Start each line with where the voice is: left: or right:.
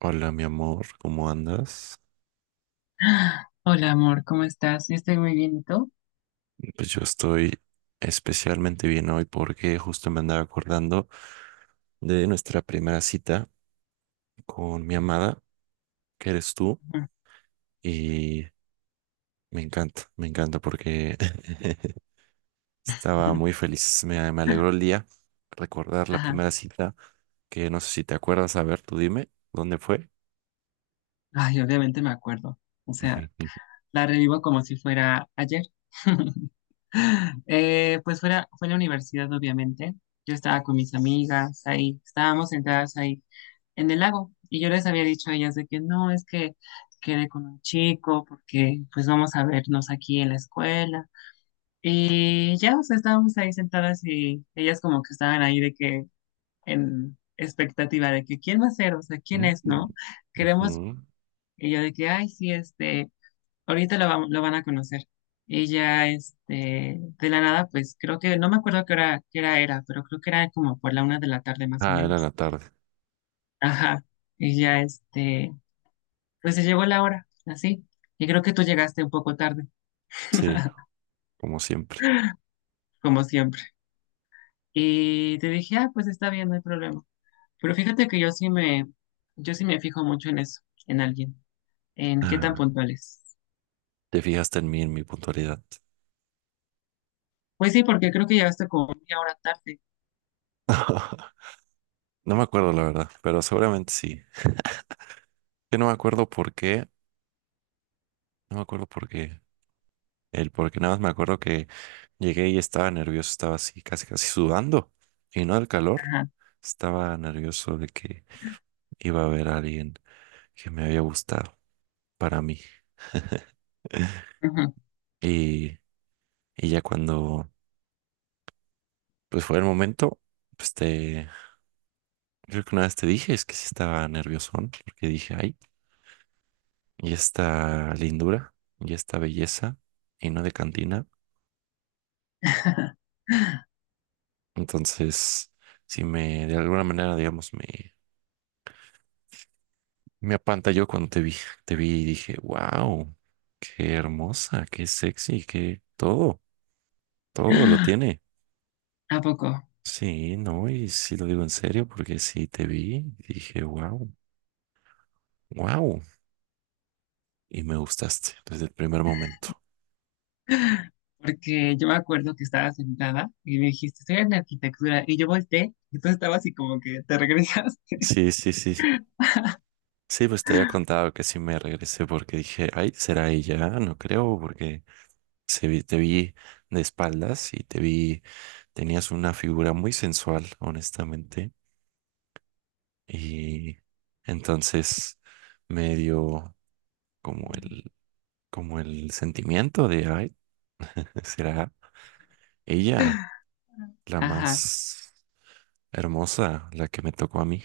right: Hola, mi amor, ¿cómo andas?
left: Hola, amor, ¿cómo estás? Yo estoy muy bien, ¿y tú?
right: Pues yo estoy especialmente bien hoy porque justo me andaba acordando de nuestra primera cita con mi amada, que eres tú, y me encanta porque estaba muy feliz, me alegró el día recordar la
left: Ajá.
right: primera cita, que no sé si te acuerdas, a ver, tú dime, ¿dónde fue?
left: Ay, obviamente me acuerdo. O sea, la revivo como si fuera ayer. Pues fue la universidad, obviamente. Yo estaba con mis amigas ahí, estábamos sentadas ahí en el lago y yo les había dicho a ellas de que no, es que quedé con un chico porque pues vamos a vernos aquí en la escuela. Y ya, o sea, estábamos ahí sentadas y ellas como que estaban ahí de que en expectativa de que quién va a ser, o sea, quién es, ¿no? Queremos
right: Ujú.
left: ella de que, ay, sí, ahorita lo van a conocer. Y ya, de la nada, pues creo que, no me acuerdo qué hora, era, pero creo que era como por la 1 de la tarde más o
right: Ah, era en
left: menos.
right: la tarde,
left: Ajá. Y ya, pues se llegó la hora, así. Y creo que tú llegaste un poco tarde,
right: sí, como siempre.
left: como siempre. Y te dije, ah, pues está bien, no hay problema. Pero fíjate que yo sí me fijo mucho en eso, en alguien, en qué tan puntuales.
right: Te fijaste en mí, en mi puntualidad.
left: Pues sí, porque creo que llegaste como media hora tarde.
right: No me acuerdo, la verdad, pero seguramente sí. Yo no me acuerdo por qué, no me acuerdo por qué. El por qué nada más me acuerdo que llegué y estaba nervioso, estaba así, casi, casi sudando. Y no del calor,
left: Ajá,
right: estaba nervioso de que iba a haber a alguien que me había gustado para mí.
left: ajá.
right: Y, y ya cuando pues fue el momento, pues te, creo que una vez te dije, es que sí estaba nerviosón, porque dije, ay, y esta lindura y esta belleza y no de cantina. Entonces, si me de alguna manera, digamos, me apantalló cuando te vi y dije, wow, qué hermosa, qué sexy, qué todo, todo lo tiene.
left: ¿A poco?
right: Sí, no, y sí lo digo en serio porque sí te vi, y dije, wow, wow, y me gustaste desde el primer momento.
left: Porque yo me acuerdo que estaba sentada y me dijiste, estoy en arquitectura, y yo volteé, y tú estabas así como que te regresaste.
right: Sí, sí, sí. Sí, pues te había contado que sí me regresé porque dije, ay, será ella, no creo, porque se vi- te vi de espaldas y te vi, tenías una figura muy sensual, honestamente, y entonces me dio como el, como el sentimiento de, ay, será ella la
left: Ajá,
right: más hermosa, la que me tocó a mí,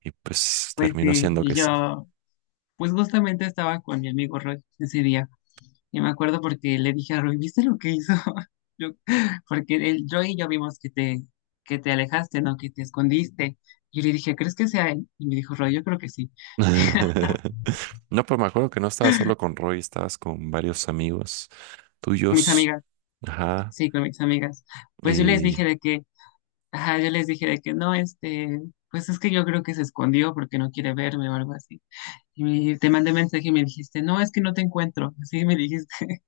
right: y pues
left: pues
right: terminó
left: sí,
right: siendo
left: y
right: que sí.
left: yo, pues justamente estaba con mi amigo Roy ese día. Yo me acuerdo porque le dije a Rui, ¿viste lo que hizo? Yo- porque él, yo y yo vimos que te alejaste, ¿no? Que te escondiste. Yo le dije, ¿crees que sea él? Y me dijo, Roy, yo creo que sí.
right: No, pues me acuerdo que no estabas solo con Roy, estabas con varios amigos
left: Con mis
right: tuyos,
left: amigas,
right: ajá,
left: sí, con mis amigas. Pues yo les
right: y
left: dije de que, ajá, yo les dije de que no, pues es que yo creo que se escondió porque no quiere verme o algo así. Y te mandé mensaje y me dijiste, no, es que no te encuentro. Así me dijiste,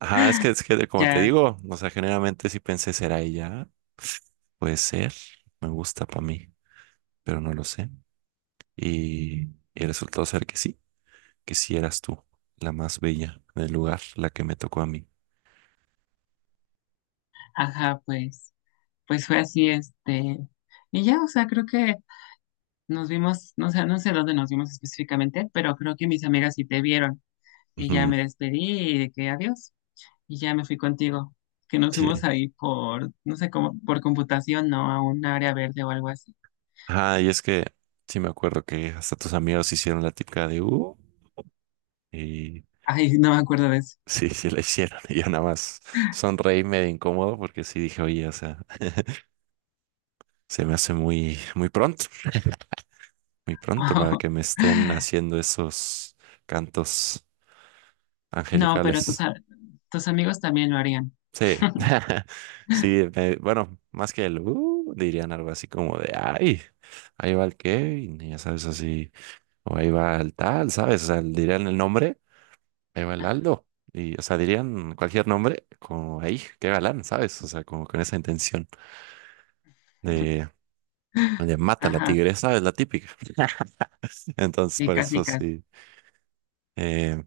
right: ajá, es que, como te
left: ya,
right: digo, o sea, generalmente si pensé, ¿será ella? Puede ser, me gusta para mí, pero no lo sé. Y, y resultó ser que sí eras tú, la más bella del lugar, la que me tocó a mí.
left: ajá, pues fue así. Y ya, o sea, creo que nos vimos, no sé, dónde nos vimos específicamente, pero creo que mis amigas sí te vieron. Y ya
right: Ujú,
left: me despedí y de que adiós. Y ya me fui contigo. Que nos
right: sí.
left: fuimos ahí por, no sé cómo, por computación, ¿no? A un área verde o algo así.
right: Ajá, y es que sí me acuerdo que hasta tus amigos hicieron la típica de y
left: Ay, no me acuerdo de eso.
right: sí, sí la hicieron. Y yo nada más sonreí medio incómodo porque sí dije, oye, o sea, se me hace muy, muy pronto. Muy pronto para que me estén haciendo esos cantos
left: No, pero
right: angelicales.
left: tus amigos también lo harían.
right: Sí, sí, me- bueno, más que el dirían algo así como de ay, ahí va el Kevin, y ya sabes, así, o ahí va el tal, ¿sabes? O sea, dirían el nombre, ahí va el Aldo, y o sea, dirían cualquier nombre, como ahí, qué galán, ¿sabes? O sea, como con esa intención de, de mata a la
left: Ajá,
right: tigresa, es la típica. Entonces,
left: sí,
right: por
left: casi,
right: eso
left: casi.
right: sí, eh,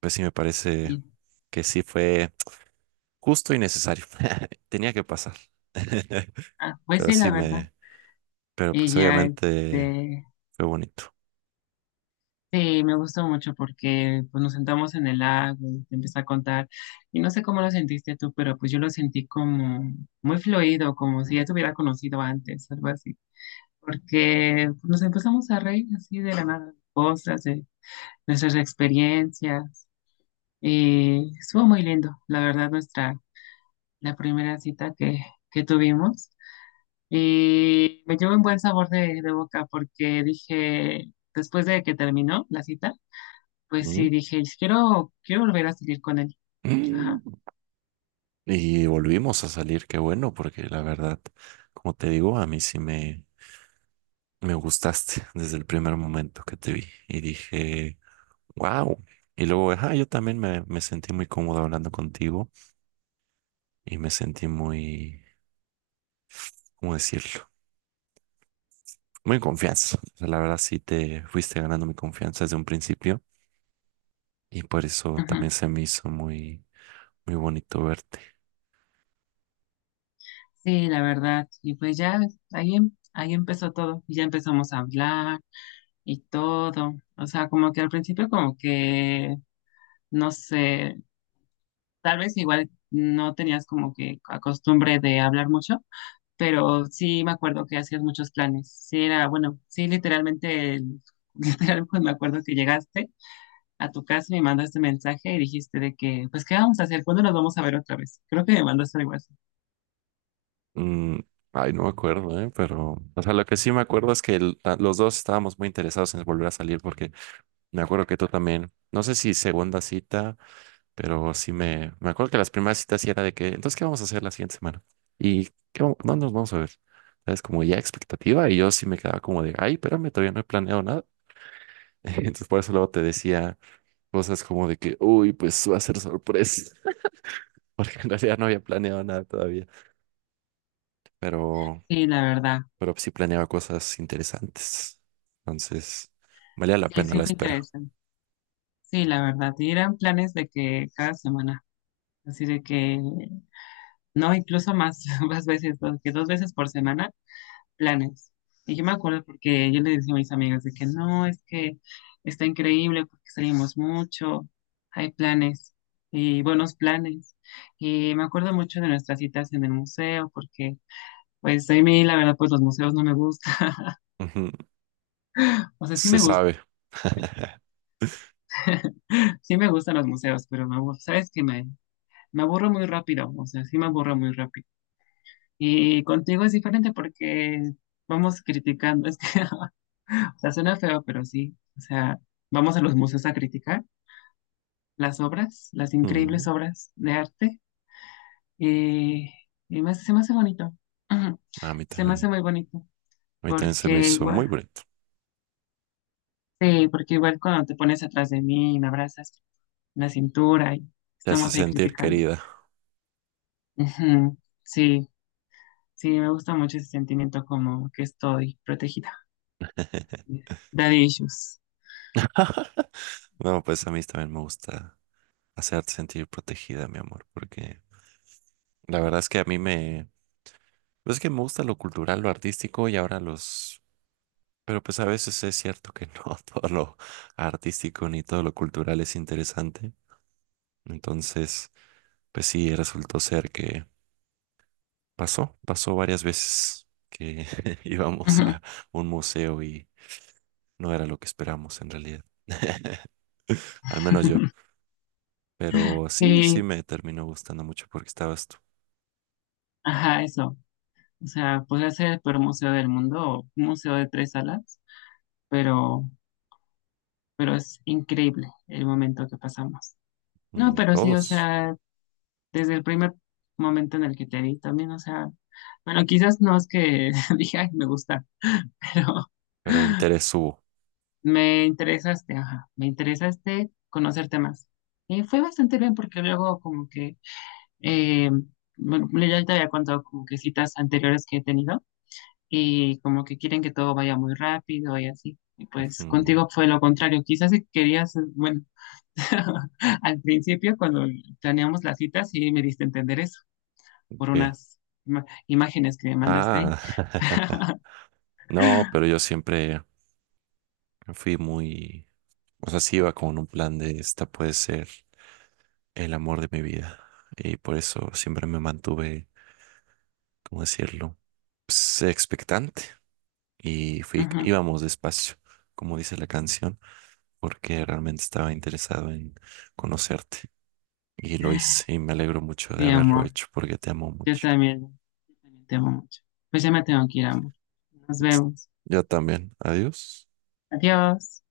right: pues sí me parece
left: Y,
right: que sí fue. Justo y necesario. Tenía que pasar.
left: ah, pues
right: Pero
left: sí, la
right: sí
left: verdad.
right: me, pero
left: Y
right: pues
left: ya,
right: obviamente fue bonito.
left: sí, me gustó mucho porque pues, nos sentamos en el lago y te empecé a contar. Y no sé cómo lo sentiste tú, pero pues yo lo sentí como muy fluido, como si ya te hubiera conocido antes, algo así. Porque pues, nos empezamos a reír así de la nada, de cosas, de nuestras experiencias. Y estuvo muy lindo, la verdad, la primera cita que tuvimos. Y me llevó un buen sabor de boca porque dije, después de que terminó la cita, pues
right: ¿Mm?
left: sí, dije, quiero volver a salir con él.
right: Mm.
left: Ajá,
right: Y volvimos a salir, qué bueno, porque la verdad, como te digo, a mí sí me gustaste desde el primer momento que te vi y dije, wow. Y luego, ajá, yo también me sentí muy cómodo hablando contigo y me sentí muy, ¿cómo decirlo? Muy en confianza. O sea, la verdad sí te fuiste ganando mi confianza desde un principio y por eso también
left: ajá.
right: se me hizo muy, muy bonito verte.
left: Sí, la verdad. Y pues ya ahí empezó todo. Y ya empezamos a hablar y todo. O sea, como que al principio como que, no sé, tal vez igual no tenías como que la costumbre de hablar mucho, pero sí me acuerdo que hacías muchos planes. Sí, era, bueno, sí, literalmente, literal, pues me acuerdo que llegaste a tu casa, me mandaste mensaje y dijiste de que, pues, ¿qué vamos a hacer? ¿Cuándo nos vamos a ver otra vez? Creo que me mandaste algo así.
right: Mm, ay, no me acuerdo, ¿eh? Pero, o sea, lo que sí me acuerdo es que el- la- los dos estábamos muy interesados en volver a salir porque me acuerdo que tú también, no sé si segunda cita, pero sí me acuerdo que las primeras citas sí era de que, entonces, ¿qué vamos a hacer la siguiente semana? Y qué, vam- ¿dónde nos vamos a ver? Es como ya expectativa y yo sí me quedaba como de, ay, espérame, todavía no he planeado nada. Entonces, por eso luego te decía cosas como de que, uy, pues va a ser sorpresa. Porque en realidad no había planeado nada todavía, pero,
left: Sí, la verdad.
right: pero sí planeaba cosas interesantes. Entonces, valía la
left: Sí,
right: pena
left: sí
right: la
left: fue
right: espera.
left: interesante. Sí, la verdad. Y eran planes de que cada semana, así de que, no, incluso más, más veces, que dos veces por semana, planes. Y yo me acuerdo porque yo le decía a mis amigas de que no, es que está increíble porque salimos mucho, hay planes y buenos planes. Y me acuerdo mucho de nuestras citas en el museo porque pues a mí la verdad pues los museos no me gustan.
right: Ujú,
left: O sea, sí
right: se
left: me gusta,
right: sabe.
left: sí me gustan los museos, pero me aburro, sabes que me aburro muy rápido, o sea, sí me aburro muy rápido. Y contigo es diferente porque vamos criticando, es que, o sea, suena feo, pero sí, o sea, vamos a los museos a criticar las obras, las increíbles
right: Mm,
left: obras de arte y, y se me hace bonito.
right: a mí
left: Se me hace
right: también.
left: muy bonito
right: A mí también se me
left: porque
right: hizo muy
left: igual
right: bonito.
left: sí, porque igual cuando te pones atrás de mí y me abrazas la cintura y
right: Te hace
left: estamos ahí
right: sentir
left: criticando.
right: querida.
left: Ujú. Sí, sí, me gusta mucho ese sentimiento como que estoy protegida. Daddy issues.
right: No, pues a mí también me gusta hacerte sentir protegida, mi amor, porque la verdad es que a mí me... Pues es que me gusta lo cultural, lo artístico y ahora los... Pero pues a veces es cierto que no todo lo artístico ni todo lo cultural es interesante. Entonces, pues sí, resultó ser que pasó, pasó varias veces que íbamos
left: Ujú.
right: a un museo y no era lo que esperamos en realidad. Al menos yo. Pero sí, sí
left: Sí,
right: me terminó gustando mucho porque estabas tú,
left: ajá, eso. O sea, podría ser el peor museo del mundo o un museo de tres salas, pero, pero es increíble el momento que pasamos. No,
right: mm,
left: pero sí, o
right: todos,
left: sea, desde el primer momento en el que te vi también, o sea, bueno, quizás no es que dije, "Ay, me gusta", pero
right: pero interés hubo.
left: me interesaste, ajá, me interesaste conocerte más. Y fue bastante bien porque luego como que, eh, bueno, ya te había contado como que citas anteriores que he tenido y como que quieren que todo vaya muy rápido y así. Y pues
right: Mm,
left: contigo fue lo contrario, quizás si querías, bueno, al principio cuando planeamos las citas sí me diste a entender eso. Por
right: ¿qué?
left: unas imágenes que me mandaste
right: Ah,
left: ahí.
right: no, pero yo siempre fui muy, o sea, sí iba con un plan de esta puede ser el amor de mi vida. Y por eso siempre me mantuve, ¿cómo decirlo? Pues, expectante y fui,
left: Ujú.
right: íbamos despacio, como dice la canción, porque realmente estaba interesado en conocerte y lo hice y me alegro mucho de
left: Sí,
right: haberlo
left: amor,
right: hecho porque te amo
left: yo
right: mucho.
left: también, yo también te amo mucho. Pues ya me tengo que ir, amor. Nos vemos.
right: Yo también. Adiós.
left: Adiós.